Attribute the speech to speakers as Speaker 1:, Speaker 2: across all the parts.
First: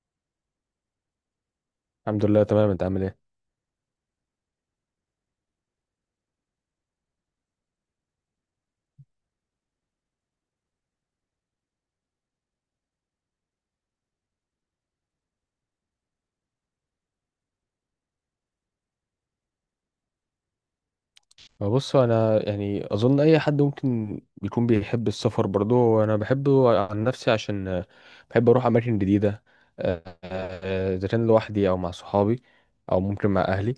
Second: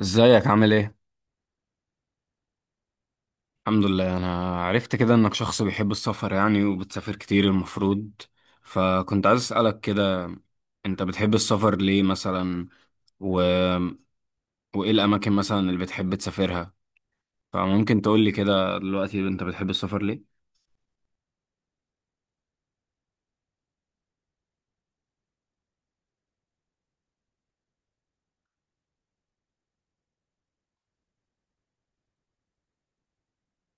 Speaker 1: ازيك عامل ايه؟
Speaker 2: الحمد لله، تمام. انت عامل ايه؟
Speaker 1: الحمد لله، انا عرفت كده انك شخص بيحب السفر، يعني وبتسافر كتير المفروض. فكنت عايز اسألك كده، انت بتحب السفر ليه مثلا و... وايه الاماكن مثلا اللي بتحب تسافرها؟ فممكن تقولي كده دلوقتي انت بتحب السفر ليه؟
Speaker 2: بص، انا يعني اظن اي حد ممكن يكون بيحب السفر برضه، وانا بحبه عن نفسي عشان بحب اروح اماكن جديده. اذا كان لوحدي او مع صحابي او ممكن مع اهلي.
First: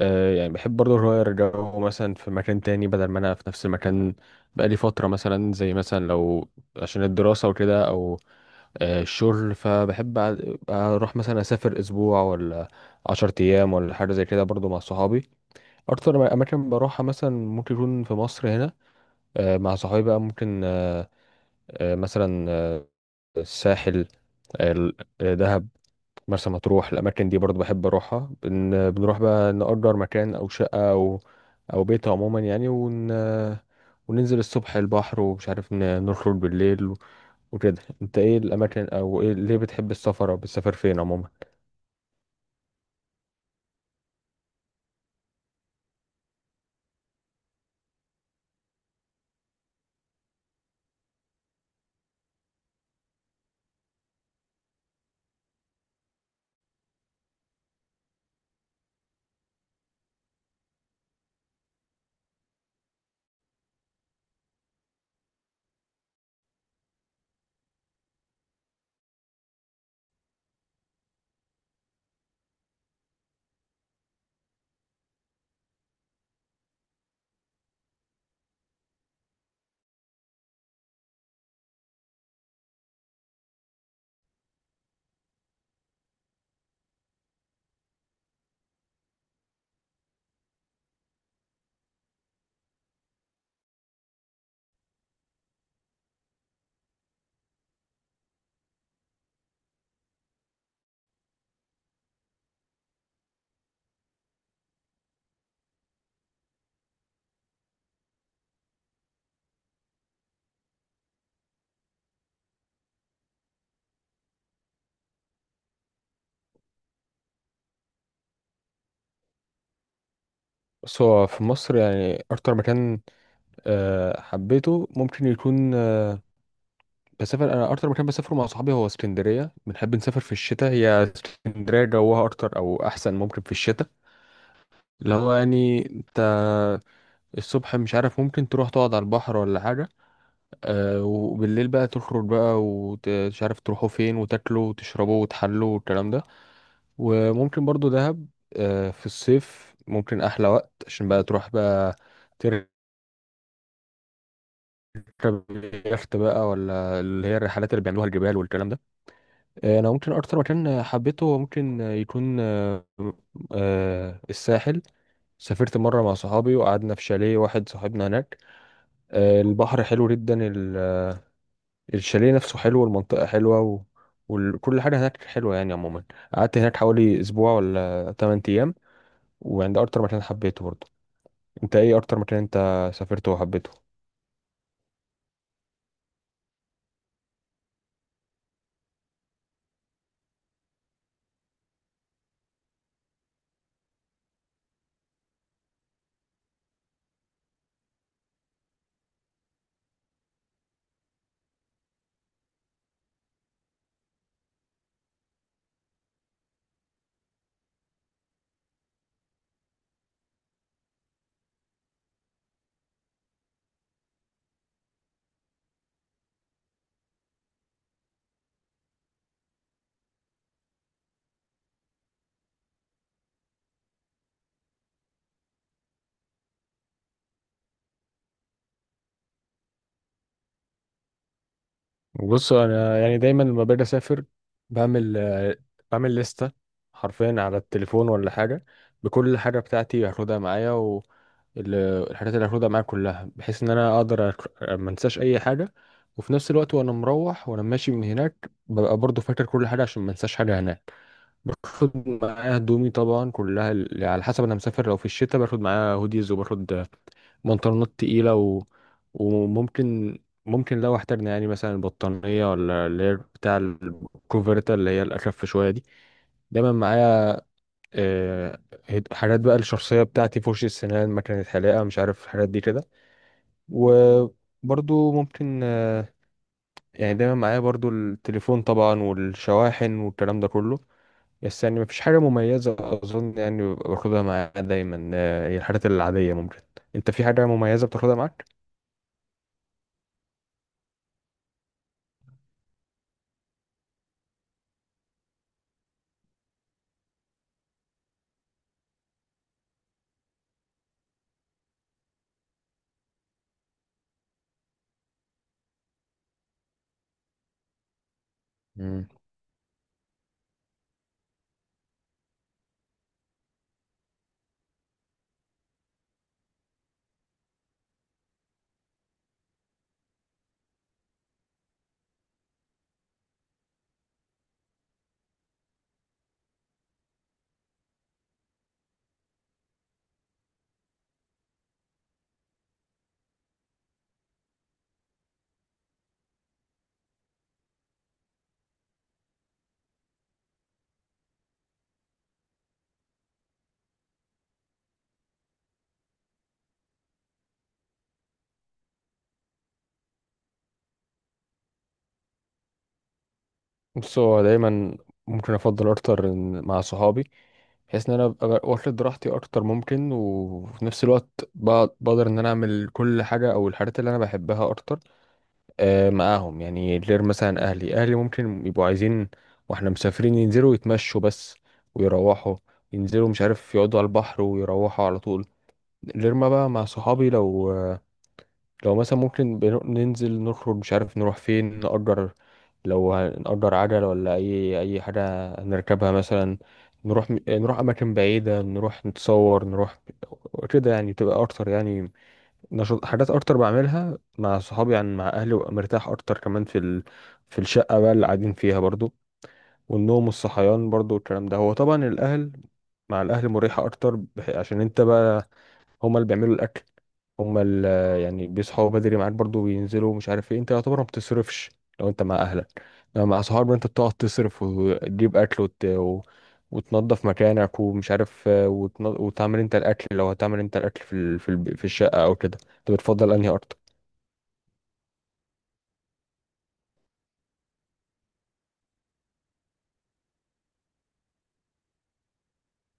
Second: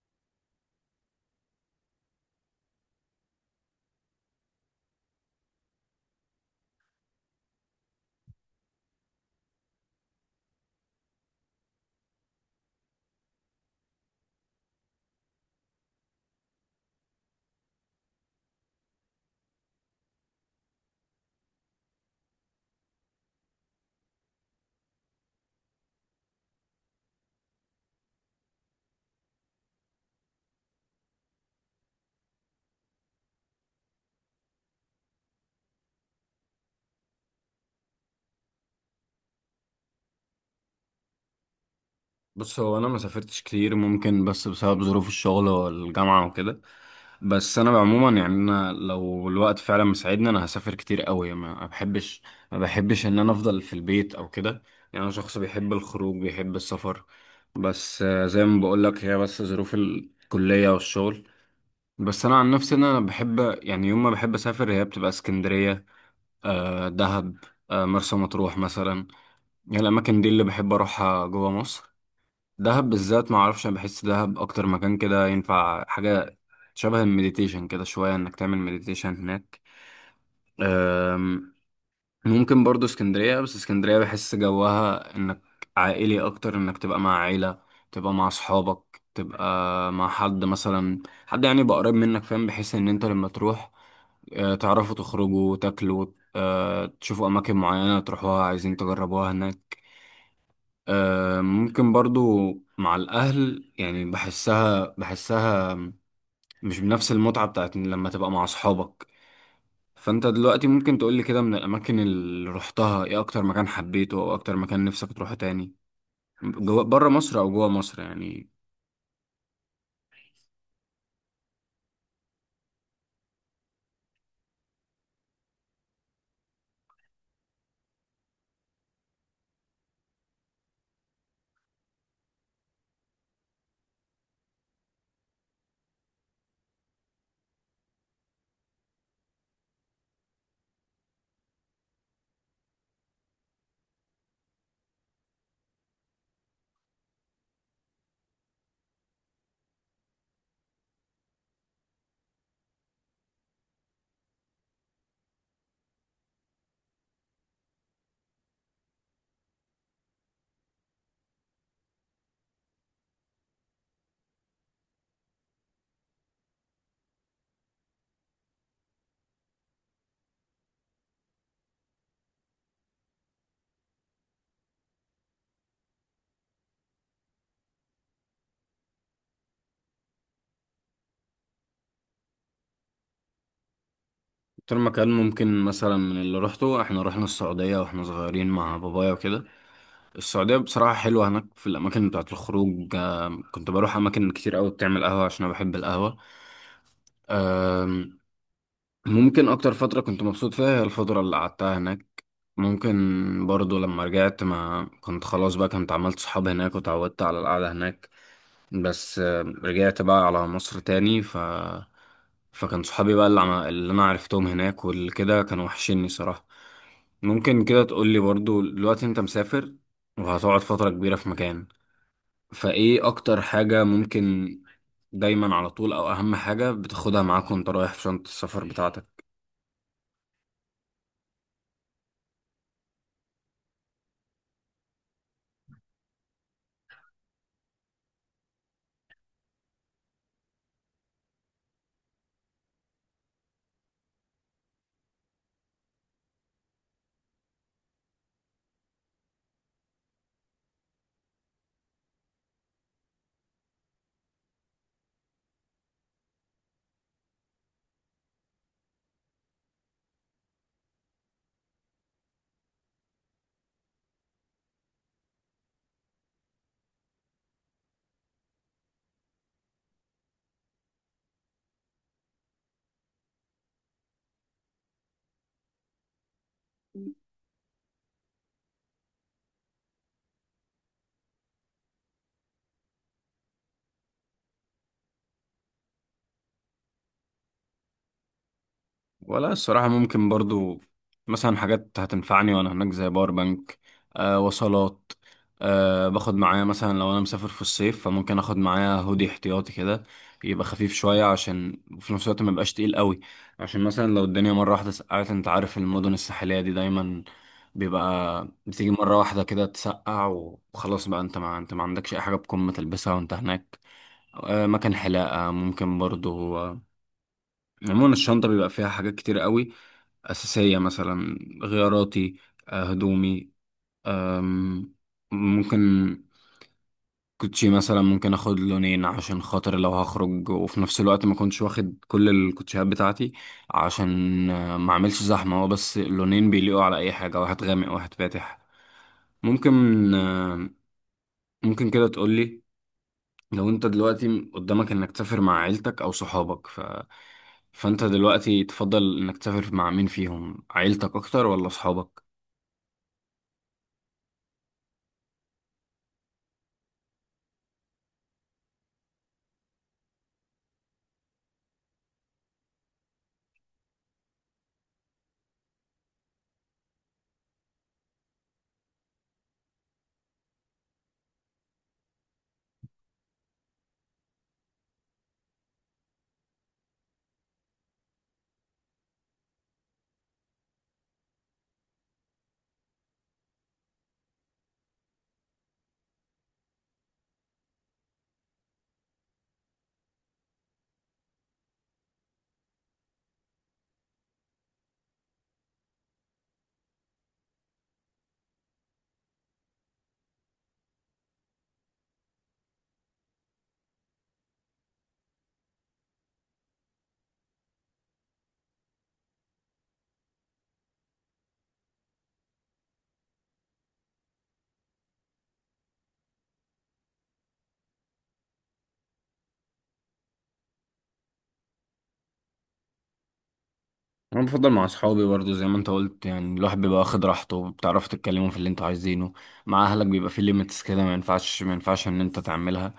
Speaker 2: يعني بحب برضه اغير جو، مثلا في مكان تاني بدل ما انا في نفس المكان بقالي فتره، مثلا زي مثلا لو عشان الدراسه وكده، او الشغل. فبحب اروح مثلا اسافر اسبوع ولا عشرة ايام ولا حاجه زي كده برضه مع صحابي. اكتر اماكن بروحها مثلا ممكن يكون في مصر هنا، مع صحابي بقى. ممكن مثلا الساحل، دهب، مرسى مطروح. الاماكن دي برضو بحب اروحها، بنروح بقى نأجر مكان او شقة او بيت عموما يعني، وننزل الصبح البحر، ومش عارف، نخرج بالليل وكده. انت ايه الاماكن، او ايه ليه بتحب السفر او بتسافر فين عموما؟
Speaker 1: بص، هو انا ما سافرتش كتير ممكن، بس بسبب ظروف الشغل والجامعة وكده. بس انا عموما يعني انا لو الوقت فعلا مساعدني انا هسافر كتير قوي. ما بحبش ان انا افضل في البيت او كده. يعني انا شخص بيحب الخروج بيحب السفر. بس زي ما بقول لك، هي بس ظروف الكلية والشغل. بس انا عن نفسي ان انا بحب، يعني يوم ما بحب اسافر هي بتبقى اسكندرية، آه دهب، آه مرسى مطروح مثلا. يعني الاماكن دي اللي بحب اروحها جوه مصر. دهب بالذات، ما اعرفش، انا بحس دهب اكتر مكان كده ينفع حاجه شبه المديتيشن، كده شويه انك تعمل مديتيشن هناك. أم، ممكن برضو اسكندريه، بس اسكندريه بحس جوها انك عائلي اكتر، انك تبقى مع عيله، تبقى مع اصحابك، تبقى مع حد مثلا، حد يعني يبقى قريب منك، فاهم، بحيث ان انت لما تروح تعرفوا تخرجوا تاكلوا، تشوفوا اماكن معينه تروحوها عايزين تجربوها هناك. ممكن برضو مع الأهل يعني بحسها مش بنفس المتعة بتاعت لما تبقى مع أصحابك. فأنت دلوقتي ممكن تقولي كده، من الأماكن اللي روحتها إيه أكتر مكان حبيته، أو أكتر مكان نفسك تروحه تاني، جوا بره مصر أو جوا مصر يعني؟
Speaker 2: بس هو في مصر يعني اكتر مكان حبيته ممكن يكون، بسافر انا اكتر مكان بسافره مع صحابي هو اسكندريه. بنحب نسافر في الشتاء، هي اسكندريه جوها اكتر او احسن ممكن في الشتاء، اللي هو يعني انت الصبح مش عارف ممكن تروح تقعد على البحر ولا حاجه. وبالليل بقى تخرج بقى، ومش عارف تروحوا فين، وتاكلوا وتشربوا وتحلوا والكلام ده. وممكن برضو دهب، في الصيف ممكن احلى وقت، عشان بقى تروح بقى تركب يخت بقى، ولا اللي هي الرحلات اللي بيعملوها الجبال والكلام ده. انا ممكن اكتر مكان حبيته ممكن يكون الساحل. سافرت مرة مع صحابي وقعدنا في شاليه واحد صاحبنا هناك. البحر حلو جدا، الشاليه نفسه حلو، والمنطقة حلوة وكل حاجة هناك حلوة يعني عموما. قعدت هناك حوالي أسبوع ولا 8 أيام. وعند أكتر مكان حبيته برضه. أنت إيه أكتر مكان أنت سافرته وحبيته؟
Speaker 1: أكتر مكان ممكن مثلا من اللي روحته، إحنا رحنا السعودية وإحنا صغيرين مع بابايا وكده. السعودية بصراحة حلوة، هناك في الأماكن بتاعت الخروج، كنت بروح أماكن كتير أوي بتعمل قهوة عشان أنا بحب القهوة. ممكن اكتر فترة كنت مبسوط فيها هي الفترة اللي قعدتها هناك. ممكن برضو لما رجعت، ما كنت خلاص بقى كنت عملت صحاب هناك وتعودت على القعدة هناك. بس رجعت بقى على مصر تاني، فكان صحابي بقى اللي، اللي انا عرفتهم هناك والكده كانوا وحشيني صراحة. ممكن كده تقول لي برضو، دلوقتي انت مسافر وهتقعد فترة كبيرة في مكان، فايه اكتر حاجة ممكن دايما على طول، او اهم حاجة بتاخدها معاك وانت رايح في شنطة السفر بتاعتك؟
Speaker 2: بص، انا يعني دايما لما باجي اسافر بعمل آه، بعمل لستة حرفيا على التليفون ولا حاجة بكل حاجة بتاعتي هاخدها معايا. والحاجات اللي هاخدها معايا كلها بحيث ان انا اقدر ما انساش اي حاجة. وفي نفس الوقت وانا مروح وانا ماشي من هناك ببقى برضو فاكر كل حاجة عشان ما انساش حاجة هناك. باخد معايا هدومي طبعا كلها، على حسب انا مسافر. لو في الشتاء باخد معايا هوديز، وباخد بنطلونات تقيلة وممكن لو احتاجنا يعني مثلا بطانية، ولا اللي هي بتاع الكوفرتا اللي هي الأخف شوية دي، دايما معايا. آه، حاجات بقى الشخصية بتاعتي، فرشة سنان، مكنة حلاقة، مش عارف الحاجات دي كده. وبرضو ممكن، يعني دايما معايا برضو التليفون طبعا، والشواحن والكلام ده كله. بس يعني مفيش حاجة مميزة أظن يعني باخدها معايا دايما، هي الحاجات العادية ممكن. أنت في حاجة مميزة بتاخدها معاك؟
Speaker 1: ولا الصراحة ممكن برضو مثلا حاجات هتنفعني وأنا هناك، زي باور بانك، آه وصلات، آه باخد معايا مثلا لو أنا مسافر في الصيف فممكن آخد معايا هودي احتياطي كده يبقى خفيف شوية، عشان وفي نفس الوقت ما يبقاش تقيل قوي، عشان مثلا لو الدنيا مرة واحدة سقعت. أنت عارف المدن الساحلية دي دايما بيبقى بتيجي مرة واحدة كده تسقع، وخلاص بقى أنت ما أنت ما عندكش أي حاجة بكم تلبسها وأنت هناك. آه مكان حلاقة ممكن برضو، عموما الشنطة بيبقى فيها حاجات كتير قوي أساسية، مثلا غياراتي، هدومي، أم، ممكن كوتشي مثلا، ممكن اخد لونين عشان خاطر لو هخرج وفي نفس الوقت ما كنتش واخد كل الكوتشيات بتاعتي، عشان ما اعملش زحمة، هو بس اللونين بيليقوا على اي حاجة، واحد غامق واحد فاتح. ممكن آه، ممكن كده تقولي، لو انت دلوقتي قدامك انك تسافر مع عيلتك او صحابك، فانت دلوقتي تفضل انك تسافر مع مين فيهم، عيلتك اكتر ولا صحابك؟
Speaker 2: بص، هو دايما ممكن افضل اكتر مع صحابي، بحيث ان انا ابقى واخد راحتي اكتر ممكن. وفي نفس الوقت بقدر ان انا اعمل كل حاجه او الحاجات اللي انا بحبها اكتر معاهم يعني. غير مثلا اهلي ممكن يبقوا عايزين واحنا مسافرين ينزلوا يتمشوا بس، ويروحوا ينزلوا مش عارف، يقعدوا على البحر ويروحوا على طول. غير ما بقى مع صحابي، لو مثلا ممكن ننزل نخرج مش عارف نروح فين، نأجر، لو هنأجر عجل ولا أي حاجة هنركبها مثلا، نروح أماكن بعيدة، نروح نتصور، نروح كده يعني. تبقى أكتر يعني نشاط، حاجات أكتر بعملها مع صحابي يعني مع أهلي. وأبقى مرتاح أكتر كمان في الشقة بقى اللي قاعدين فيها برضو، والنوم والصحيان برضو والكلام ده. هو طبعا الأهل، مع الأهل مريحة أكتر عشان أنت بقى هما اللي بيعملوا الاكل، هما اللي يعني بيصحوا بدري معاك برضو، بينزلوا مش عارف ايه. انت يعتبر ما بتصرفش لو انت مع اهلك. لو مع صحابك انت بتقعد تصرف وتجيب اكل وتنظف مكانك ومش عارف، وتعمل انت الاكل، لو هتعمل انت الاكل في ال... في, الب... في الشقه او كده. انت بتفضل انهي اكتر؟
Speaker 1: انا بفضل مع اصحابي برضو زي ما انت قلت، يعني الواحد بيبقى واخد راحته، بتعرفوا تتكلموا في اللي انتوا عايزينه. مع اهلك بيبقى في ليميتس كده، ما ينفعش ان انت تعملها.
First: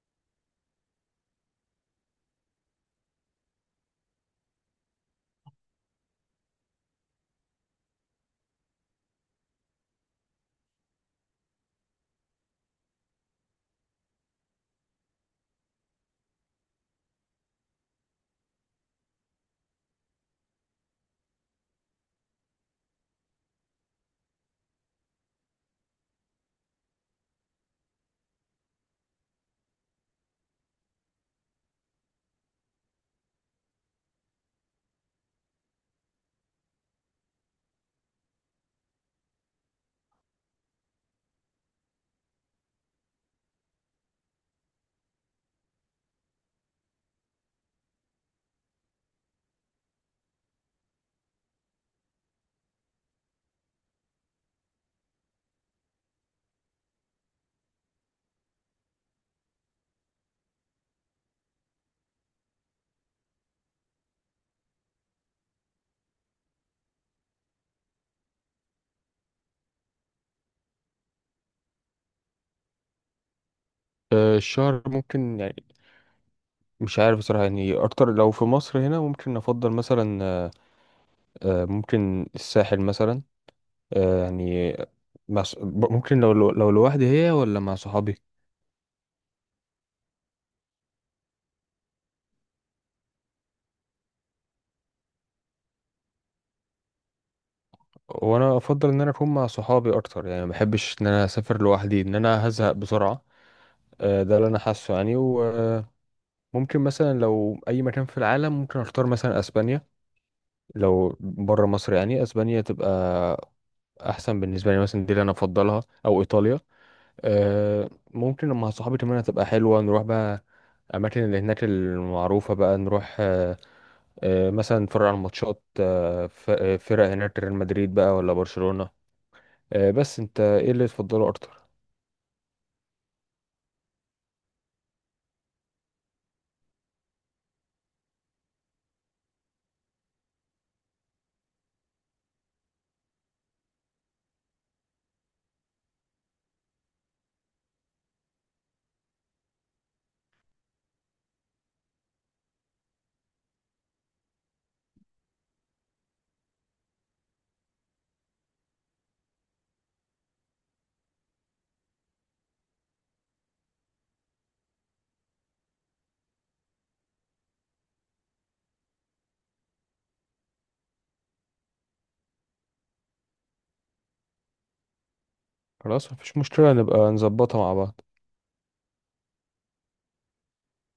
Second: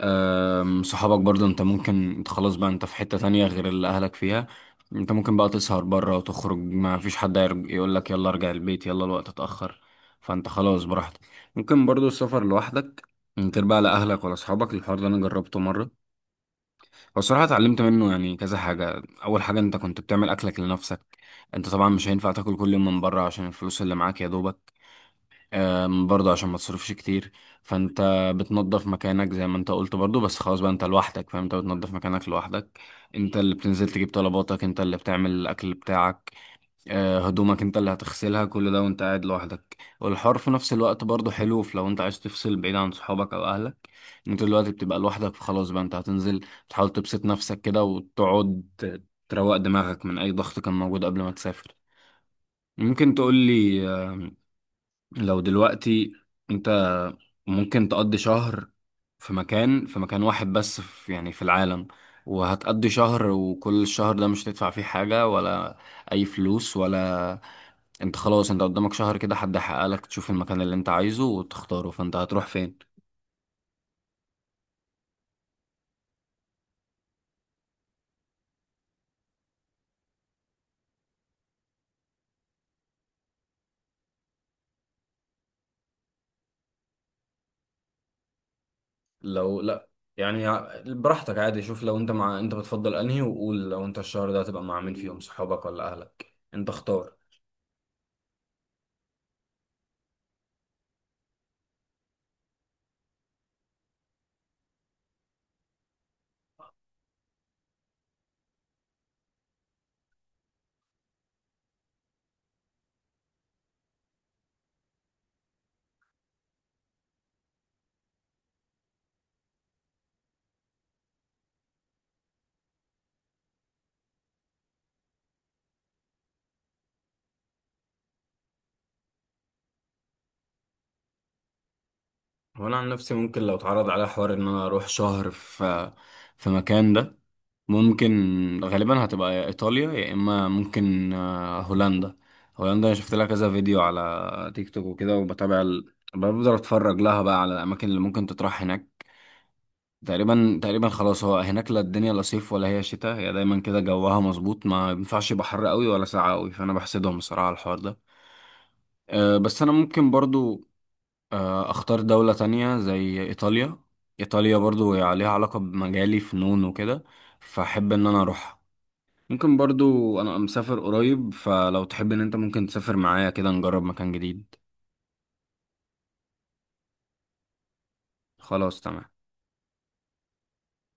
Speaker 1: صحابك برضو انت ممكن، انت خلاص بقى انت في حتة تانية غير اللي اهلك فيها. انت ممكن بقى تسهر بره وتخرج، ما فيش حد يقول لك يلا ارجع البيت، يلا الوقت اتأخر. فانت خلاص براحتك. ممكن برضو السفر لوحدك، من غير بقى لا اهلك ولا اصحابك. الحوار ده انا جربته مرة. بصراحة اتعلمت منه يعني كذا حاجة. أول حاجة، أنت كنت بتعمل أكلك لنفسك. أنت طبعا مش هينفع تاكل كل يوم من بره عشان الفلوس اللي معاك يا دوبك، برضه عشان ما تصرفش كتير. فأنت بتنظف مكانك زي ما أنت قلت برضه، بس خلاص بقى أنت لوحدك فأنت بتنظف مكانك لوحدك. أنت اللي بتنزل تجيب طلباتك، أنت اللي بتعمل الأكل بتاعك. هدومك انت اللي هتغسلها، كل ده وانت قاعد لوحدك. والحوار في نفس الوقت برضه حلو في، لو انت عايز تفصل بعيد عن صحابك او اهلك، انت دلوقتي بتبقى لوحدك فخلاص بقى انت هتنزل تحاول تبسط نفسك كده وتقعد تروق دماغك من اي ضغط كان موجود قبل ما تسافر. ممكن تقول لي لو دلوقتي انت ممكن تقضي شهر في مكان، في مكان واحد بس، في يعني في العالم، وهتقضي شهر، وكل الشهر ده مش هتدفع فيه حاجة ولا أي فلوس ولا، انت خلاص انت قدامك شهر كده حد يحقق لك تشوف المكان اللي انت عايزه وتختاره، فانت هتروح فين؟
Speaker 2: الشهر ممكن يعني مش عارف بصراحة، يعني أكتر لو في مصر هنا ممكن أفضل مثلا، ممكن الساحل مثلا. يعني مع ممكن، لو لو لو لوحدي هي، ولا مع صحابي.
Speaker 1: لو لا، يعني براحتك عادي، شوف لو انت مع، انت بتفضل انهي، وقول لو انت الشهر ده هتبقى مع مين فيهم صحابك ولا اهلك، انت اختار.
Speaker 2: وانا افضل ان انا اكون مع صحابي اكتر يعني، ما بحبش ان انا اسافر لوحدي، ان انا هزهق بسرعه. ده اللي انا حاسه يعني. وممكن مثلا لو اي مكان في العالم، ممكن اختار مثلا اسبانيا، لو بره مصر يعني. اسبانيا تبقى احسن بالنسبه لي مثلا، دي اللي انا افضلها، او ايطاليا. ممكن لما صحابي كمان هتبقى حلوه نروح بقى الأماكن اللي هناك المعروفة، بقى نروح مثلا نتفرج على الماتشات، فرق هناك، ريال مدريد بقى ولا برشلونة. بس انت ايه اللي تفضله اكتر؟
Speaker 1: وانا عن نفسي ممكن لو اتعرض عليا حوار ان انا اروح شهر في في مكان ده، ممكن غالبا هتبقى يا ايطاليا، يا اما ممكن هولندا. هولندا انا شفت لها كذا فيديو على تيك توك وكده، بفضل اتفرج لها بقى على الاماكن اللي ممكن تطرح هناك. تقريبا خلاص، هو هناك لا الدنيا لا صيف ولا هي شتاء، هي دايما كده جوها مظبوط، ما ينفعش يبقى حر قوي ولا ساقع قوي، فانا بحسدهم بصراحة على الحوار ده. أه بس انا ممكن برضو أه اختار دولة تانية زي ايطاليا. ايطاليا برضو هي عليها علاقة بمجالي فنون وكده، فاحب ان انا اروحها. ممكن برضو انا مسافر قريب، فلو تحب ان انت ممكن تسافر معايا كده نجرب مكان جديد.
Speaker 2: خلاص، مفيش مشكلة، نبقى نظبطها مع بعض.
Speaker 1: خلاص تمام.